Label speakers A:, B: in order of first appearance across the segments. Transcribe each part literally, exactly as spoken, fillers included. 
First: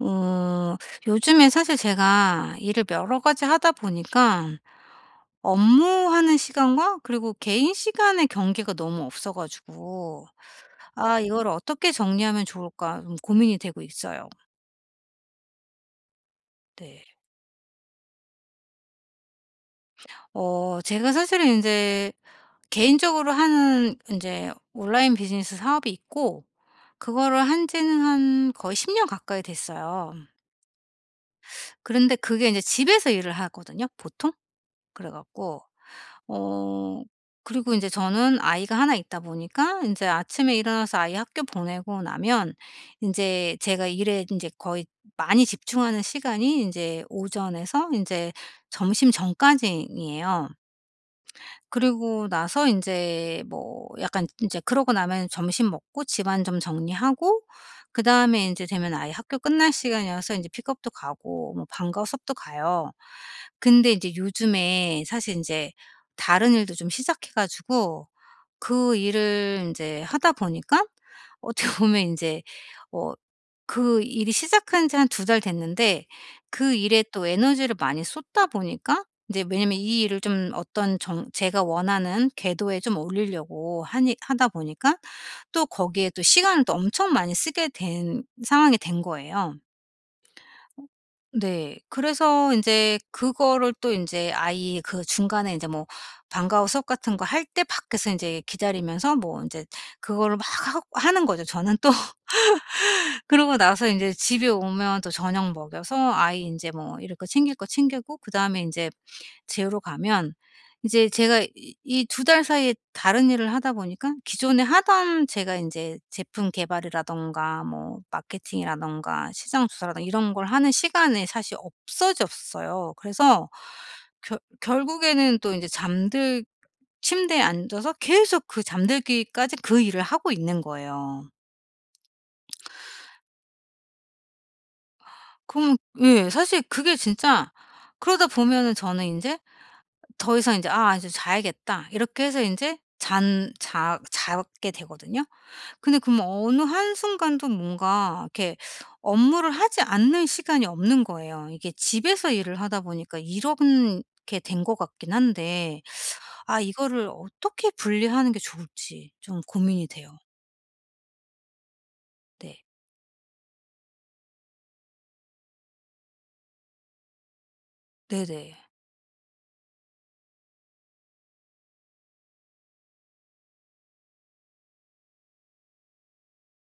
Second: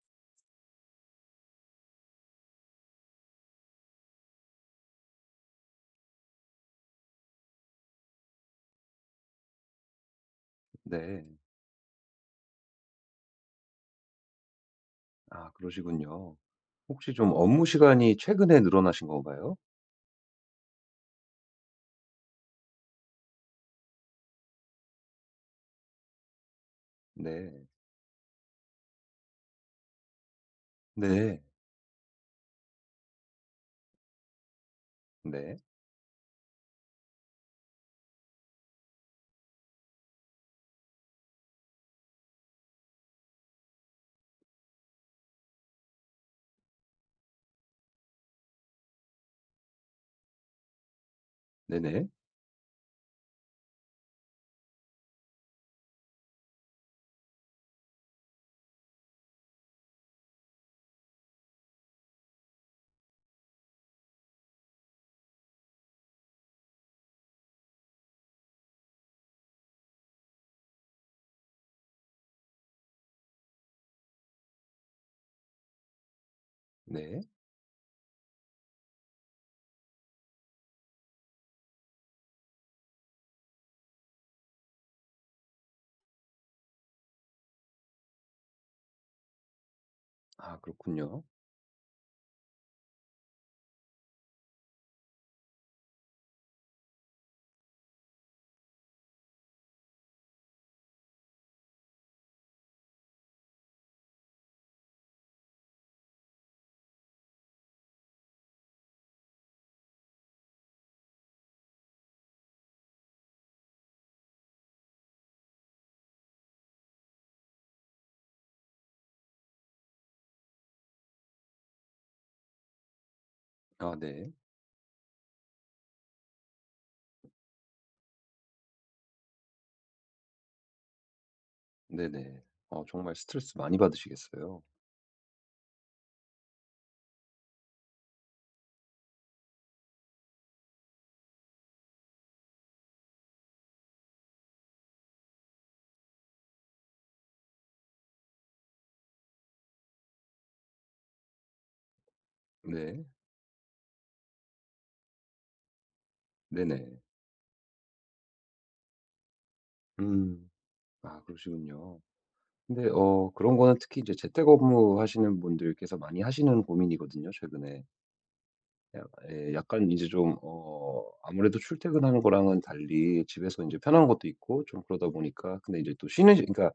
A: 어 요즘에 사실 제가 일을 여러 가지 하다 보니까 업무하는 시간과 그리고 개인 시간의 경계가 너무 없어 가지고 '아
B: 네.
A: 이걸 어떻게 정리하면 좋을까.' 좀 고민이 되고 있어요.
B: 아 그러시군요.
A: 네.
B: 혹시 좀 업무 시간이 최근에 늘어나신 건가요?
A: 어 제가 사실은 이제 개인적으로 하는 이제 온라인 비즈니스 사업이 있고, 그거를
B: 네.
A: 한 지는 한 거의 십 년 가까이 됐어요.
B: 네.
A: 그런데 그게 이제 집에서 일을 하거든요 보통. 그래
B: 네.
A: 갖고 어 그리고 이제 저는 아이가 하나 있다 보니까 이제 아침에 일어나서 아이 학교 보내고 나면 이제 제가 일에 이제 거의 많이 집중하는 시간이 이제 오전에서 이제 점심 전까지예요.
B: 네네.
A: 그리고 나서 인제 뭐 약간 인제 그러고 나면 점심 먹고 집안 좀 정리하고, 그다음에 인제 되면 아이 학교 끝날 시간이어서 인제 픽업도 가고 뭐 방과 후 수업도 가요. 근데 인제 요즘에 사실 인제 다른 일도 좀 시작해 가지고 그 일을 인제 하다 보니까 어떻게 보면 인제 어 그 일이 시작한 지 한 두 달 됐는데, 그 일에
B: 네.
A: 또 에너지를 많이 쏟다 보니까 인제, 왜냐면 이 일을 좀 어떤 정 제가 원하는 궤도에 좀 올리려고 하니 하다 보니까 또 거기에 또 시간을 또 엄청 많이 쓰게 된 상황이 된 거예요.
B: 아 그렇군요.
A: 네. 그래서 인제 그거를 또 인제 아이 그 중간에 인제 뭐 방과후 수업 같은 거 할 때 밖에서 인제 기다리면서 뭐 인제 그거를 막 하고 하는 거죠. 저는 또. 그러고 나서 인제 집에 오면 또 저녁 먹여서 아이 인제 뭐 이럴 거 챙길 거 챙기고 그다음에 인제 재우러 가면 이제 제가 이 이 두 달 사이에 다른 일을 하다 보니까 기존에 하던 제가 인제 제품 개발이라든가 뭐 마케팅이라든가 시장 조사라든가 이런 걸 하는 시간이 사실 없어졌어요. 그래서
B: 아 네.
A: 결 결국에는 또 인제 잠들 침대에 앉아서 계속 그 잠들기까지 그 일을 하고 있는 거예요.
B: 네네. 어 정말 스트레스 많이 받으시겠어요.
A: 그럼 예. 사실 그게 진짜 그러다 보면은 저는 인제 더 이상 인제 '아 이제 자야겠다.' 이렇게 해서 인제 잔 자 자게 되거든요. 근데 그럼 어느 한순간도 뭔가 이렇게 업무를 하지 않는 시간이 없는 거예요. 이게 집에서 일을 하다
B: 네.
A: 보니까 이런 게 된 것 같긴 한데, 아
B: 네네.
A: 이거를 어떻게 분리하는 게 좋을지 좀 고민이 돼요.
B: 음. 아 그러시군요.
A: 네.
B: 근데 어 그런 거는 특히 이제 재택업무 하시는 분들께서 많이 하시는 고민이거든요, 최근에.
A: 네네.
B: 약 예, 약간 이제 좀 어 아무래도 출퇴근하는 거랑은 달리 집에서 이제 편한 것도 있고 좀 그러다 보니까, 근데 이제 또 쉬는 시 그러니까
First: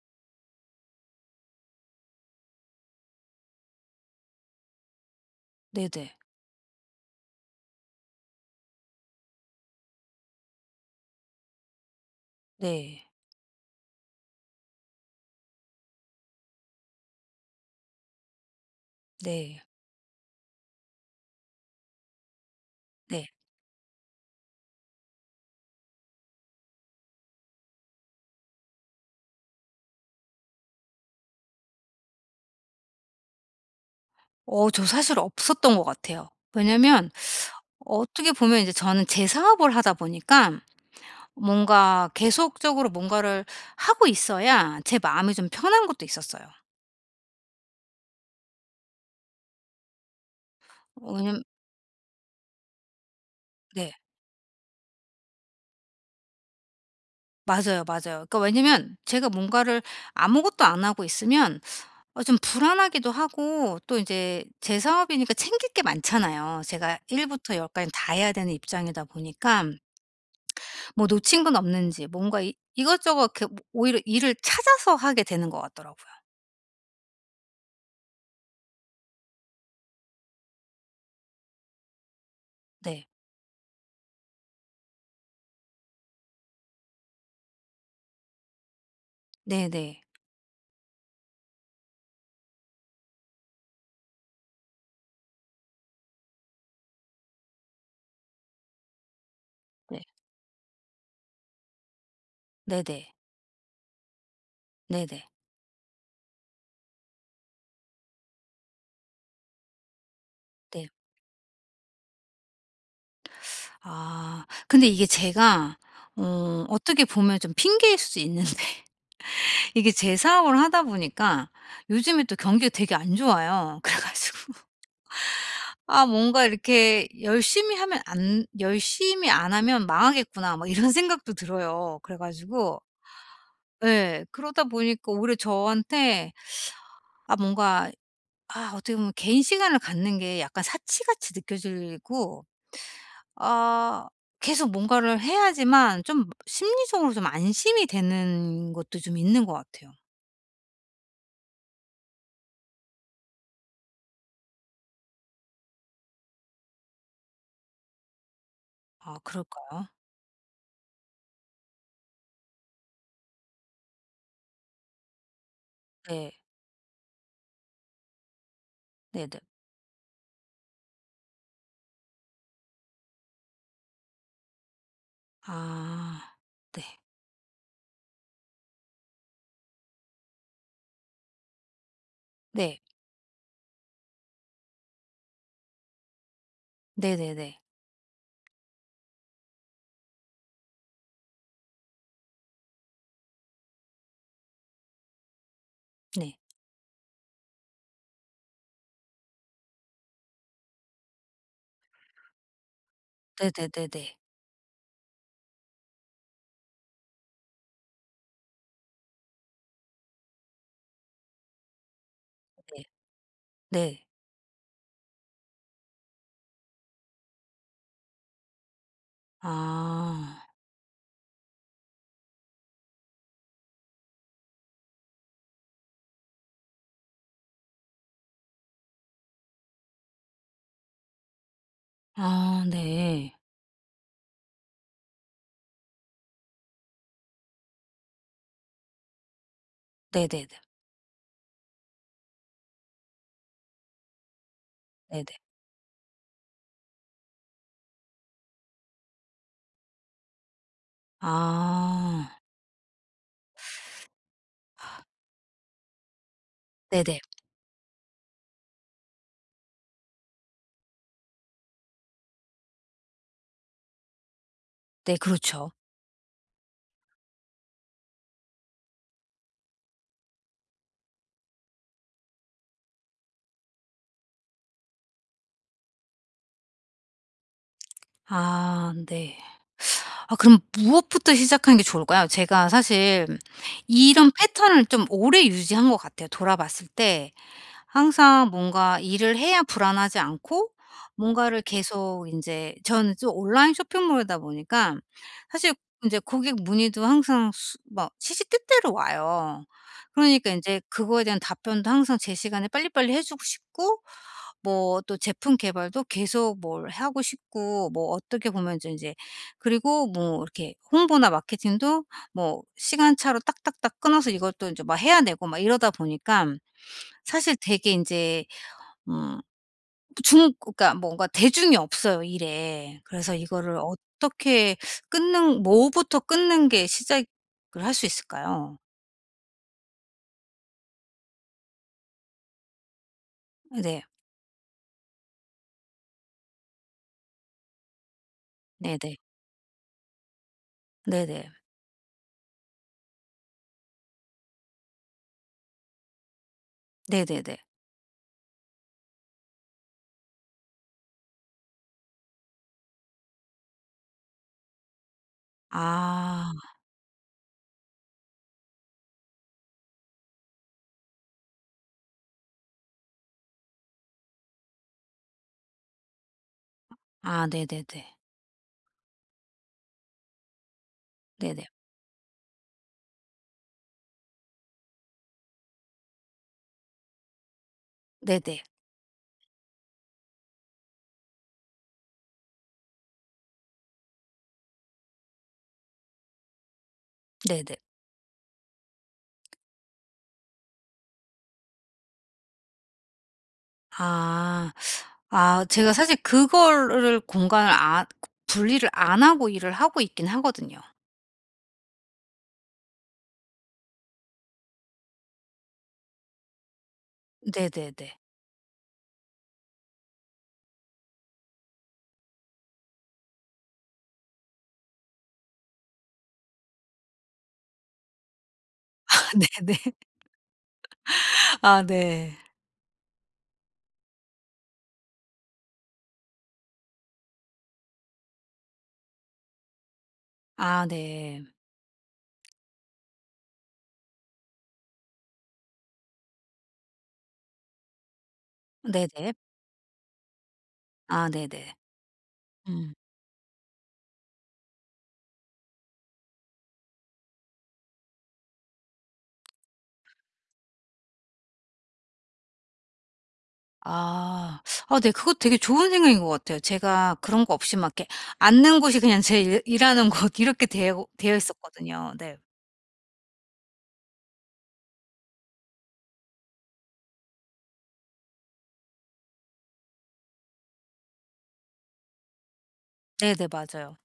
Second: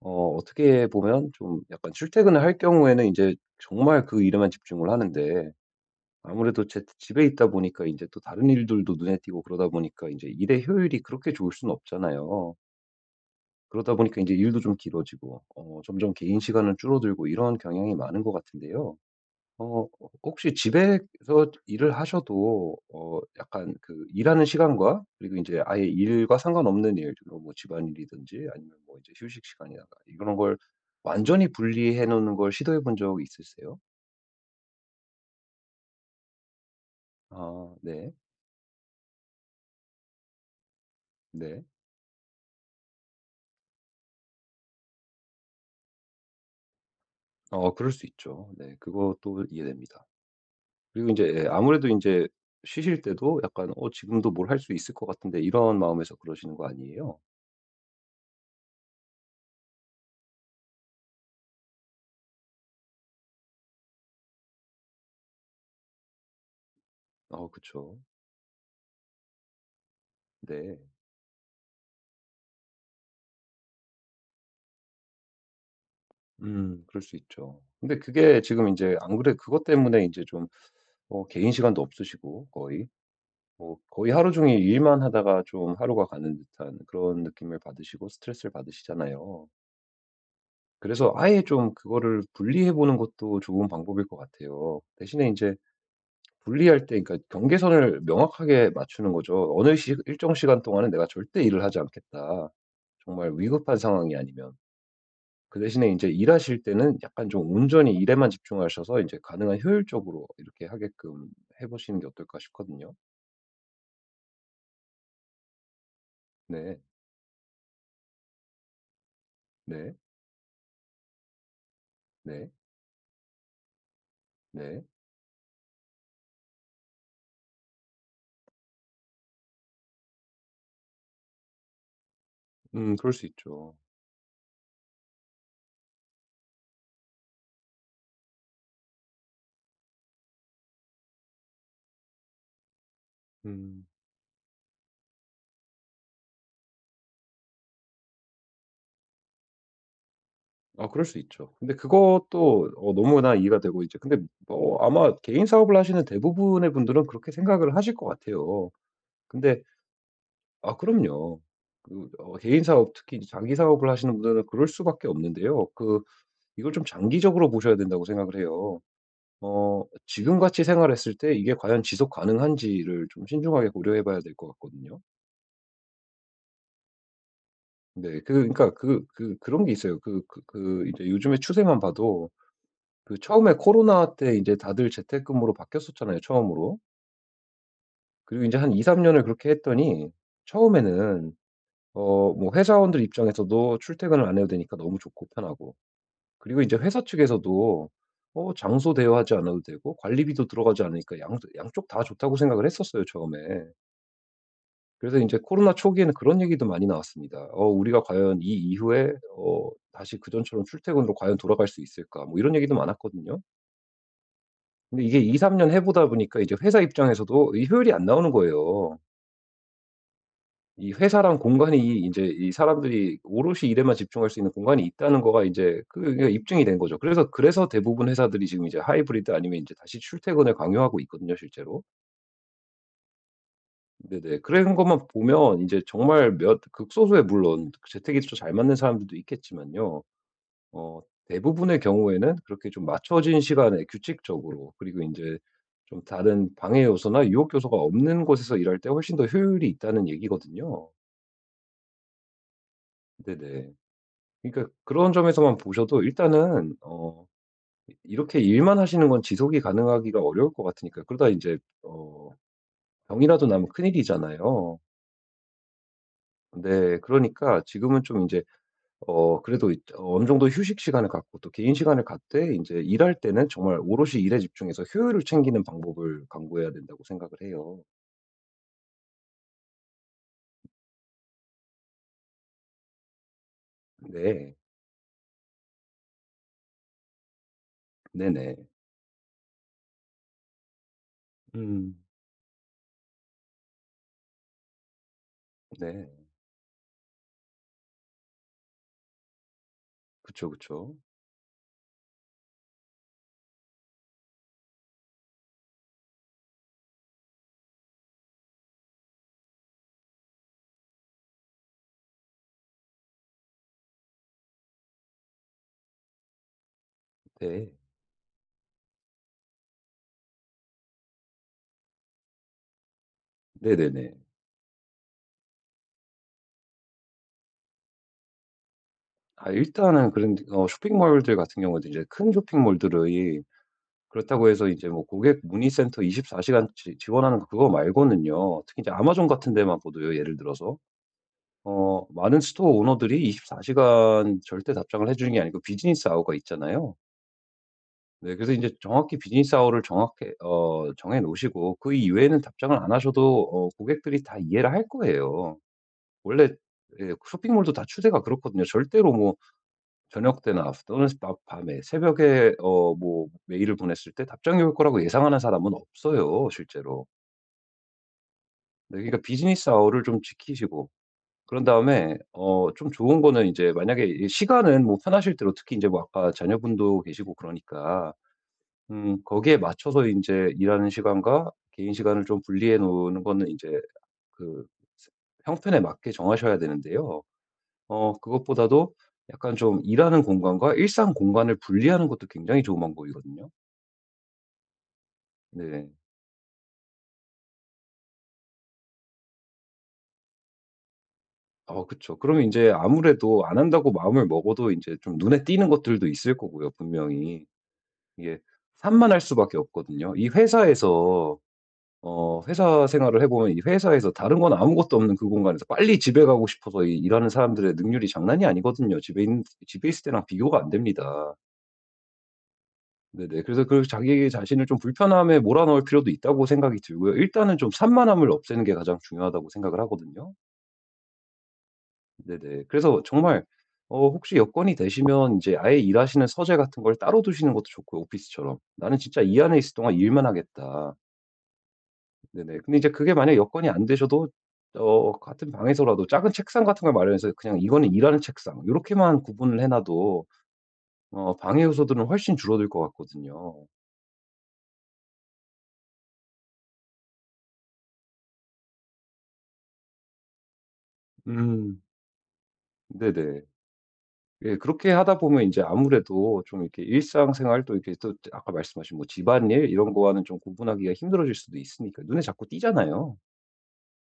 B: 어 어떻게 보면 좀 약간 출퇴근을 할 경우에는 이제 정말 그 일에만 집중을 하는데,
A: 네네.
B: 아무래도 제 집에 있다 보니까 이제 또 다른 일들도 눈에 띄고 그러다 보니까 이제 일의 효율이 그렇게 좋을 수는 없잖아요.
A: 네.
B: 그러다 보니까 이제 일도 좀 길어지고 어 점점 개인 시간은 줄어들고 이런 경향이 많은 것 같은데요.
A: 네.
B: 어 혹시 집에서 일을 하셔도 어
A: 네.
B: 약간 그 일하는 시간과 그리고 이제 아예 일과 상관없는 일 주로 뭐 집안일이든지 아니면 뭐 이제 휴식 시간이나 이런 걸 완전히 분리해 놓는 걸 시도해 본 적 있으세요?
A: 어 저 사실 없었던 것 같아요. 왜냐면
B: 아 네.
A: 어떻게 보면 이제 저는 제 사업을 하다 보니까
B: 네.
A: 뭔가 계속적으로 뭔가를 하고 있어야 제 마음이 좀 편한 것도 있었어요.
B: 어 그럴 수 있죠. 네. 그것도 이해됩니다. 그리고
A: 어
B: 이제
A: 왜냐면.
B: 예 아무래도 이제 쉬실 때도 약간 '어
A: 네.
B: 지금도 뭘 할 수 있을 것 같은데.' 이런 마음에서 그러시는 거 아니에요?
A: 맞아요, 맞아요. 그러니까 왜냐면 제가 뭔가를 아무것도 안 하고 있으면 어 좀 불안하기도 하고 또 이제 제 사업이니까 챙길 게 많잖아요. 제가 일
B: 어
A: 부터 십 까지
B: 그쵸.
A: 다 해야 되는 입장이다 보니까
B: 네.
A: 뭐 놓친 건 없는지 뭔가 이 이것저것 이렇게 뭐 오히려 일을 찾아서 하게 되는 것 같더라고요.
B: 음 그럴 수 있죠. 근데 그게 지금 이제 안 그래 그것 때문에 이제 좀 어 개인 시간도 없으시고 거의
A: 네.
B: 뭐 거의 하루 종일 일만 하다가 좀 하루가 가는 듯한 그런 느낌을 받으시고 스트레스를 받으시잖아요.
A: 네네.
B: 그래서 아예 좀 그거를 분리해 보는 것도 좋은 방법일 것 같아요. 대신에 이제 분리할 때 그러니까 경계선을 명확하게 맞추는 거죠. 어느 시
A: 네.
B: 일정 시간 동안은 내가 절대 일을 하지 않겠다.
A: 네네.
B: 정말 위급한 상황이 아니면.
A: 네네.
B: 그 대신에 이제 일하실 때는 약간 좀 온전히 일에만 집중하셔서 이제 가능한 효율적으로 이렇게
A: 네.
B: 하게끔 해 보시는 게 어떨까 싶거든요.
A: 아 근데 이게 제가 어
B: 네.
A: 어떻게 보면 좀 핑계일 수 있는데 이게
B: 네.
A: 제 사업을 하다 보니까 요즘에 또
B: 네.
A: 경기가 되게 안 좋아요. 그래 가지고
B: 네.
A: '아 뭔가 이렇게 열심히 하면 안 열심히 안 하면 망하겠구나.' 막 이런 생각도 들어요. 그래 가지고
B: 음 그럴 수 있죠.
A: 예. 그러다 보니까 오히려 저한테 아 뭔가, 아 어떻게 보면 개인 시간을 갖는 게 약간 사치같이 느껴지고,
B: 음.
A: 아 계속 뭔가를 해야지만 좀 심리적으로 좀 안심이 되는 것도 좀 있는 것 같아요.
B: 아 그럴 수 있죠. 근데 그것도 어 너무나 이해가 되고 이제 근데 뭐 아마 개인 사업을 하시는 대부분의 분들은 그렇게 생각을 하실 것 같아요.
A: 아
B: 근데
A: 그럴까요?
B: 아 그럼요. 그 어 개인 사업 특히 이제 장기 사업을 하시는 분들은 그럴 수밖에 없는데요. 그
A: 네.
B: 이걸 좀 장기적으로 보셔야 된다고 생각을 해요.
A: 네네.
B: 어 지금 같이 생활했을 때 이게 과연 지속 가능한지를 좀 신중하게 고려해 봐야 될 것 같거든요.
A: 아 네.
B: 네. 그 그러니까 그 그 그런 게 있어요. 그 그 그 이제 요즘에 추세만 봐도
A: 네.
B: 그 처음에 코로나 때 이제 다들 재택근무로 바뀌었었잖아요, 처음으로.
A: 네네네.
B: 그리고 이제한 이삼 년을 그렇게 했더니 처음에는 어 뭐 회사원들 입장에서도 출퇴근을 안 해도 되니까 너무 좋고 편하고,
A: 네.
B: 그리고 이제 회사 측에서도 어 장소 대여하지 않아도 되고 관리비도 들어가지 않으니까 양 양쪽 다 좋다고 생각을 했었어요, 처음에.
A: 네네네 네.
B: 그래서 이제 코로나 초기에는 그런 얘기도 많이 나왔습니다. "어 우리가 과연 이 이후에 어 다시 그전처럼 출퇴근으로 과연 돌아갈 수 있을까?" 뭐 이런 얘기도
A: 네.
B: 많았거든요.
A: 네.
B: 근데 이게 이삼 년 해 보다 보니까 이제 회사 입장에서도 이 효율이 안 나오는 거예요.
A: 아.
B: 이 회사랑 공간이 이제 이 사람들이 오롯이 일에만 집중할 수 있는 공간이 있다는 거가 이제 그게 입증이 된 거죠. 그래서 그래서 대부분 회사들이 지금 이제 하이브리드 아니면 이제 다시 출퇴근을 강요하고 있거든요, 실제로.
A: 아 네.
B: 네네. 그런 것만 보면 이제 정말 몇 극소수의 물론 재택이 좀 잘 맞는 사람들도 있겠지만요.
A: 네네네.
B: 어 대부분의 경우에는 그렇게 좀 맞춰진 시간에 규칙적으로 그리고 이
A: 네네.
B: 제 좀 다른 방해 요소나 유혹 요소가 없는 곳에서 일할 때 훨씬 더 효율이 있다는 얘기거든요.
A: 아.
B: 네네. 그러니까 그런 점에서만 보셔도 일단은
A: 네네.
B: 어 이렇게 일만 하시는 건 지속이 가능하기가 어려울 것 같으니까, 그러다 이제 어 병이라도 나면 큰일이잖아요.
A: 네 그렇죠.
B: 네. 그러니까 지금은 좀이제 어 그래도 이 어 어느 정도 휴식 시간을 갖고 또 개인 시간을 갖되 이제 일할 때는 정말 오롯이 일에 집중해서 효율을 챙기는 방법을 강구해야 된다고 생각을 해요.
A: 아 네. 아 그럼 무엇부터 시작하는 게 좋을까요? 제가 사실 이런
B: 네.
A: 패턴을 좀 오래 유지한 것 같아요. 돌아봤을 때 항상
B: 네네.
A: 뭔가 일을 해야 불안하지 않고 뭔가를
B: 음.
A: 계속 이제 저는 좀 온라인 쇼핑몰이다 보니까 사실 이
B: 네.
A: 제 고객 문의도 항상 수 막 시시때때로 와요. 그러니까
B: 그쵸,
A: 이제
B: 그쵸.
A: 그거에 대한 답변도 항상 제 시간에 빨리빨리 해 주고 싶고, 뭐 또 제품 개발도 계속 뭘 하고 싶고, 뭐 어떻게 보면 이제 제 그리고 뭐 이렇게 홍보나 마케팅도 뭐 시간차로 딱딱딱 끊어서 이것도 이제 막 해야 되고 막 이러다 보니까 사실
B: 네.
A: 되게 인제 음 중 그러니까 뭔가 대중이 없어요 일에. 그래서 이거를
B: 네네네.
A: 어떻게 끊는 뭐부터 끊는 게 시작을 할 수 있을까요?
B: 아 일단은 그런 어 쇼핑몰들 같은 경우에도 이제 큰 쇼핑몰들의,
A: 네.
B: 그렇다고 해서 이제 뭐 고객 문의 센터 이십사 시간 지 지원하는 그거 말고는요. 특히 이제
A: 네네.
B: 아마존 같은 데만 보도요, 예를 들어서.
A: 네네.
B: 어 많은 스토어 오너들이 이십사 시간 절대 답장을 해 주는 게 아니고 비즈니스 아워가 있잖아요.
A: 네네네.
B: 네, 그래서 이제 정확히 비즈니스 아워를 정확히 어 정해 놓으시고 그 이외에는 답장을 안 하셔도 어 고객들이 다 이해를 할 거예요. 원래
A: 아.
B: 예 쇼핑몰도 다 추세가 그렇거든요. 절대로 뭐 저녁 때나 또는 밤- 밤에 새벽에 어 뭐 메일을 보냈을 때 답장이 올 거라고 예상하는 사람은 없어요, 실제로.
A: 아 네네네.
B: 네, 그러니까 비즈니스 아워를 좀 지키시고, 그런
A: 네네.
B: 다음에 어 좀 좋은 거는 이제 만약에 이 시간은 뭐 편하실 대로 특히 인제 뭐 아까 자녀분도 계시고 그러니까
A: 네네.
B: 음 거기에 맞춰서 인제 일하는 시간과 개인 시간을 좀 분리해 놓는 거는 인제 그 형편에 맞게 정하셔야 되는데요.
A: 네네.
B: 어 그것보다도 약간 좀 일하는 공간과 일상 공간을 분리하는 것도 굉장히 좋은 방법이거든요.
A: 아. 아
B: 네.
A: 제가 사실 그거를 공간을 안 분리를 안 하고 일을 하고 있긴 하거든요.
B: 어 그쵸. 그러면 인제 아무래도 안 한다고 마음을 먹어도 인제 좀 눈에 띄는 것들도 있을 거고요, 분명히.
A: 네네네.
B: 이게 산만할 수밖에 없거든요. 이 회사에서 어 회사 생활을 해 보면 이 회사에서 다른 건 아무것도 없는 그 공간에서 빨리 집에 가고 싶어서 이 일하는 사람들의 능률이 장난이 아니거든요. 집에 있는
A: 네네.
B: 집에 있을 때랑 비교가 안 됩니다.
A: 아 네.
B: 네네. 그래서 그 자기 자신을 좀 불편함에 몰아넣을 필요도 있다고 생각이 들고요. 일단은 좀 산만함을 없애는 게 가장 중요하다고 생각을 하거든요.
A: 아 네.
B: 네네. 그래서 정말 어 혹시 여건이 되시면 이제 아예 일하시는 서재 같은 걸 따로 두시는 것도 좋고요, 오피스처럼. '나는 진짜
A: 네네.
B: 이 안에 있을 동안 일만 하겠다.'
A: 아 네네.
B: 네네. 근데 이제
A: 음.
B: 그게 만약에 여건이 안 되셔도 어 같은 방에서라도 작은 책상 같은 걸 마련해서 그냥 이거는 일하는 책상 요렇게만 구분을 해 놔도 어 방해 요소들은 훨씬 줄어들 것 같거든요.
A: 아. 아 네 그거 되게 좋은 생각인 것 같아요. 제가 그런 거 없이 막 이렇게 앉는 곳이 그냥 제 일 일하는 곳 이렇게 되어 되어
B: 음.
A: 있었거든요. 네.
B: 네네. 예 그렇게 하다 보면 인제 아무래도 좀 이렇게 일상생활 또 이렇게 또 아까 말씀하신 뭐 집안일 이런 거와는 좀 구분하기가 힘들어질 수도 있으니까 눈에 자꾸 띄잖아요.
A: 네네. 맞아요.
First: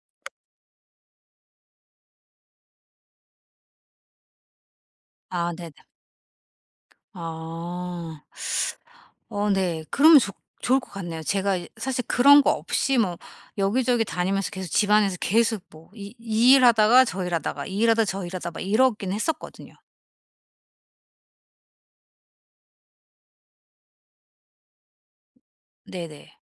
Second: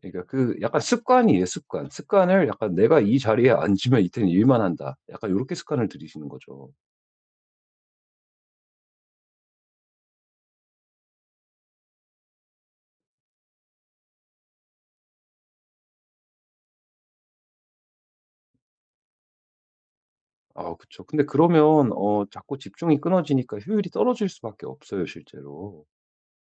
B: 그러니까 그 약간 습관이에요, 습관. 습관을 약간 '내가 이 자리에 앉으면 이때는 일만 한다.' 약간
A: 아
B: 요렇게
A: 네네.
B: 습관을 들이시는 거죠.
A: 아. 어 네. 그러면 좋 좋을 것 같네요. 제가 이 사실 그런 거 없이 뭐 여기저기 다니면서 계속 집안에서 계속 뭐 이 이 일 하다가 저 일 하다가 이 일 하다가 저 일 하다가 막 이러긴 했었거든요.
B: 아 그쵸. 근데 그러면 어 자꾸 집중이 끊어지니까 효율이 떨어질 수밖에 없어요, 실제로.
A: 네네.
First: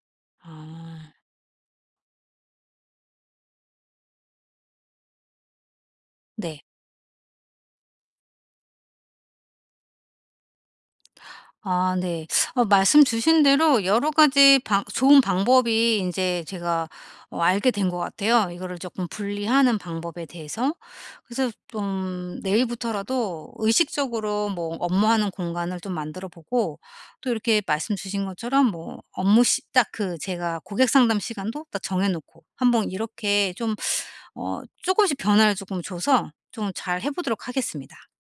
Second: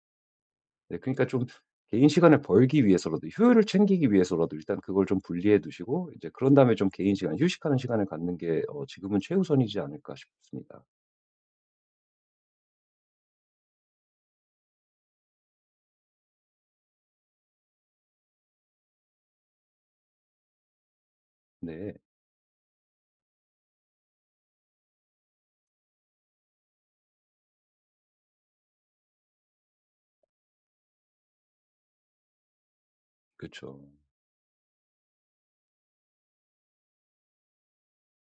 B: 네,
A: 아.
B: 그러니까 좀 개인 시간을 벌기 위해서라도 효율을 챙기기 위해서라도 일단 그걸 좀 분리해 두시고 이제 그런
A: 네.
B: 다음에 좀 개인 시간 휴식하는 시간을 갖는 게 어 지금은 최우선이지 않을까 싶습니다.
A: 아 네. 어 말씀 주신 대로 여러 가지 방 좋은 방법이 이제 제가 어 알게 된 것 같아요, 이거를 조금 분리하는 방법에 대해서. 그래서
B: 네.
A: 좀 내일부터라도 의식적으로 뭐 업무하는 공간을 좀 만들어 보고, 또 이렇게 말씀 주신 것처럼 뭐 업무 시 딱 그 제가 고객 상담 시간도 딱 정해 놓고 한번 이렇게 좀
B: 그쵸.
A: 어쪼씩 변화를 조금 줘서 좀 잘 해 보도록 하겠습니다.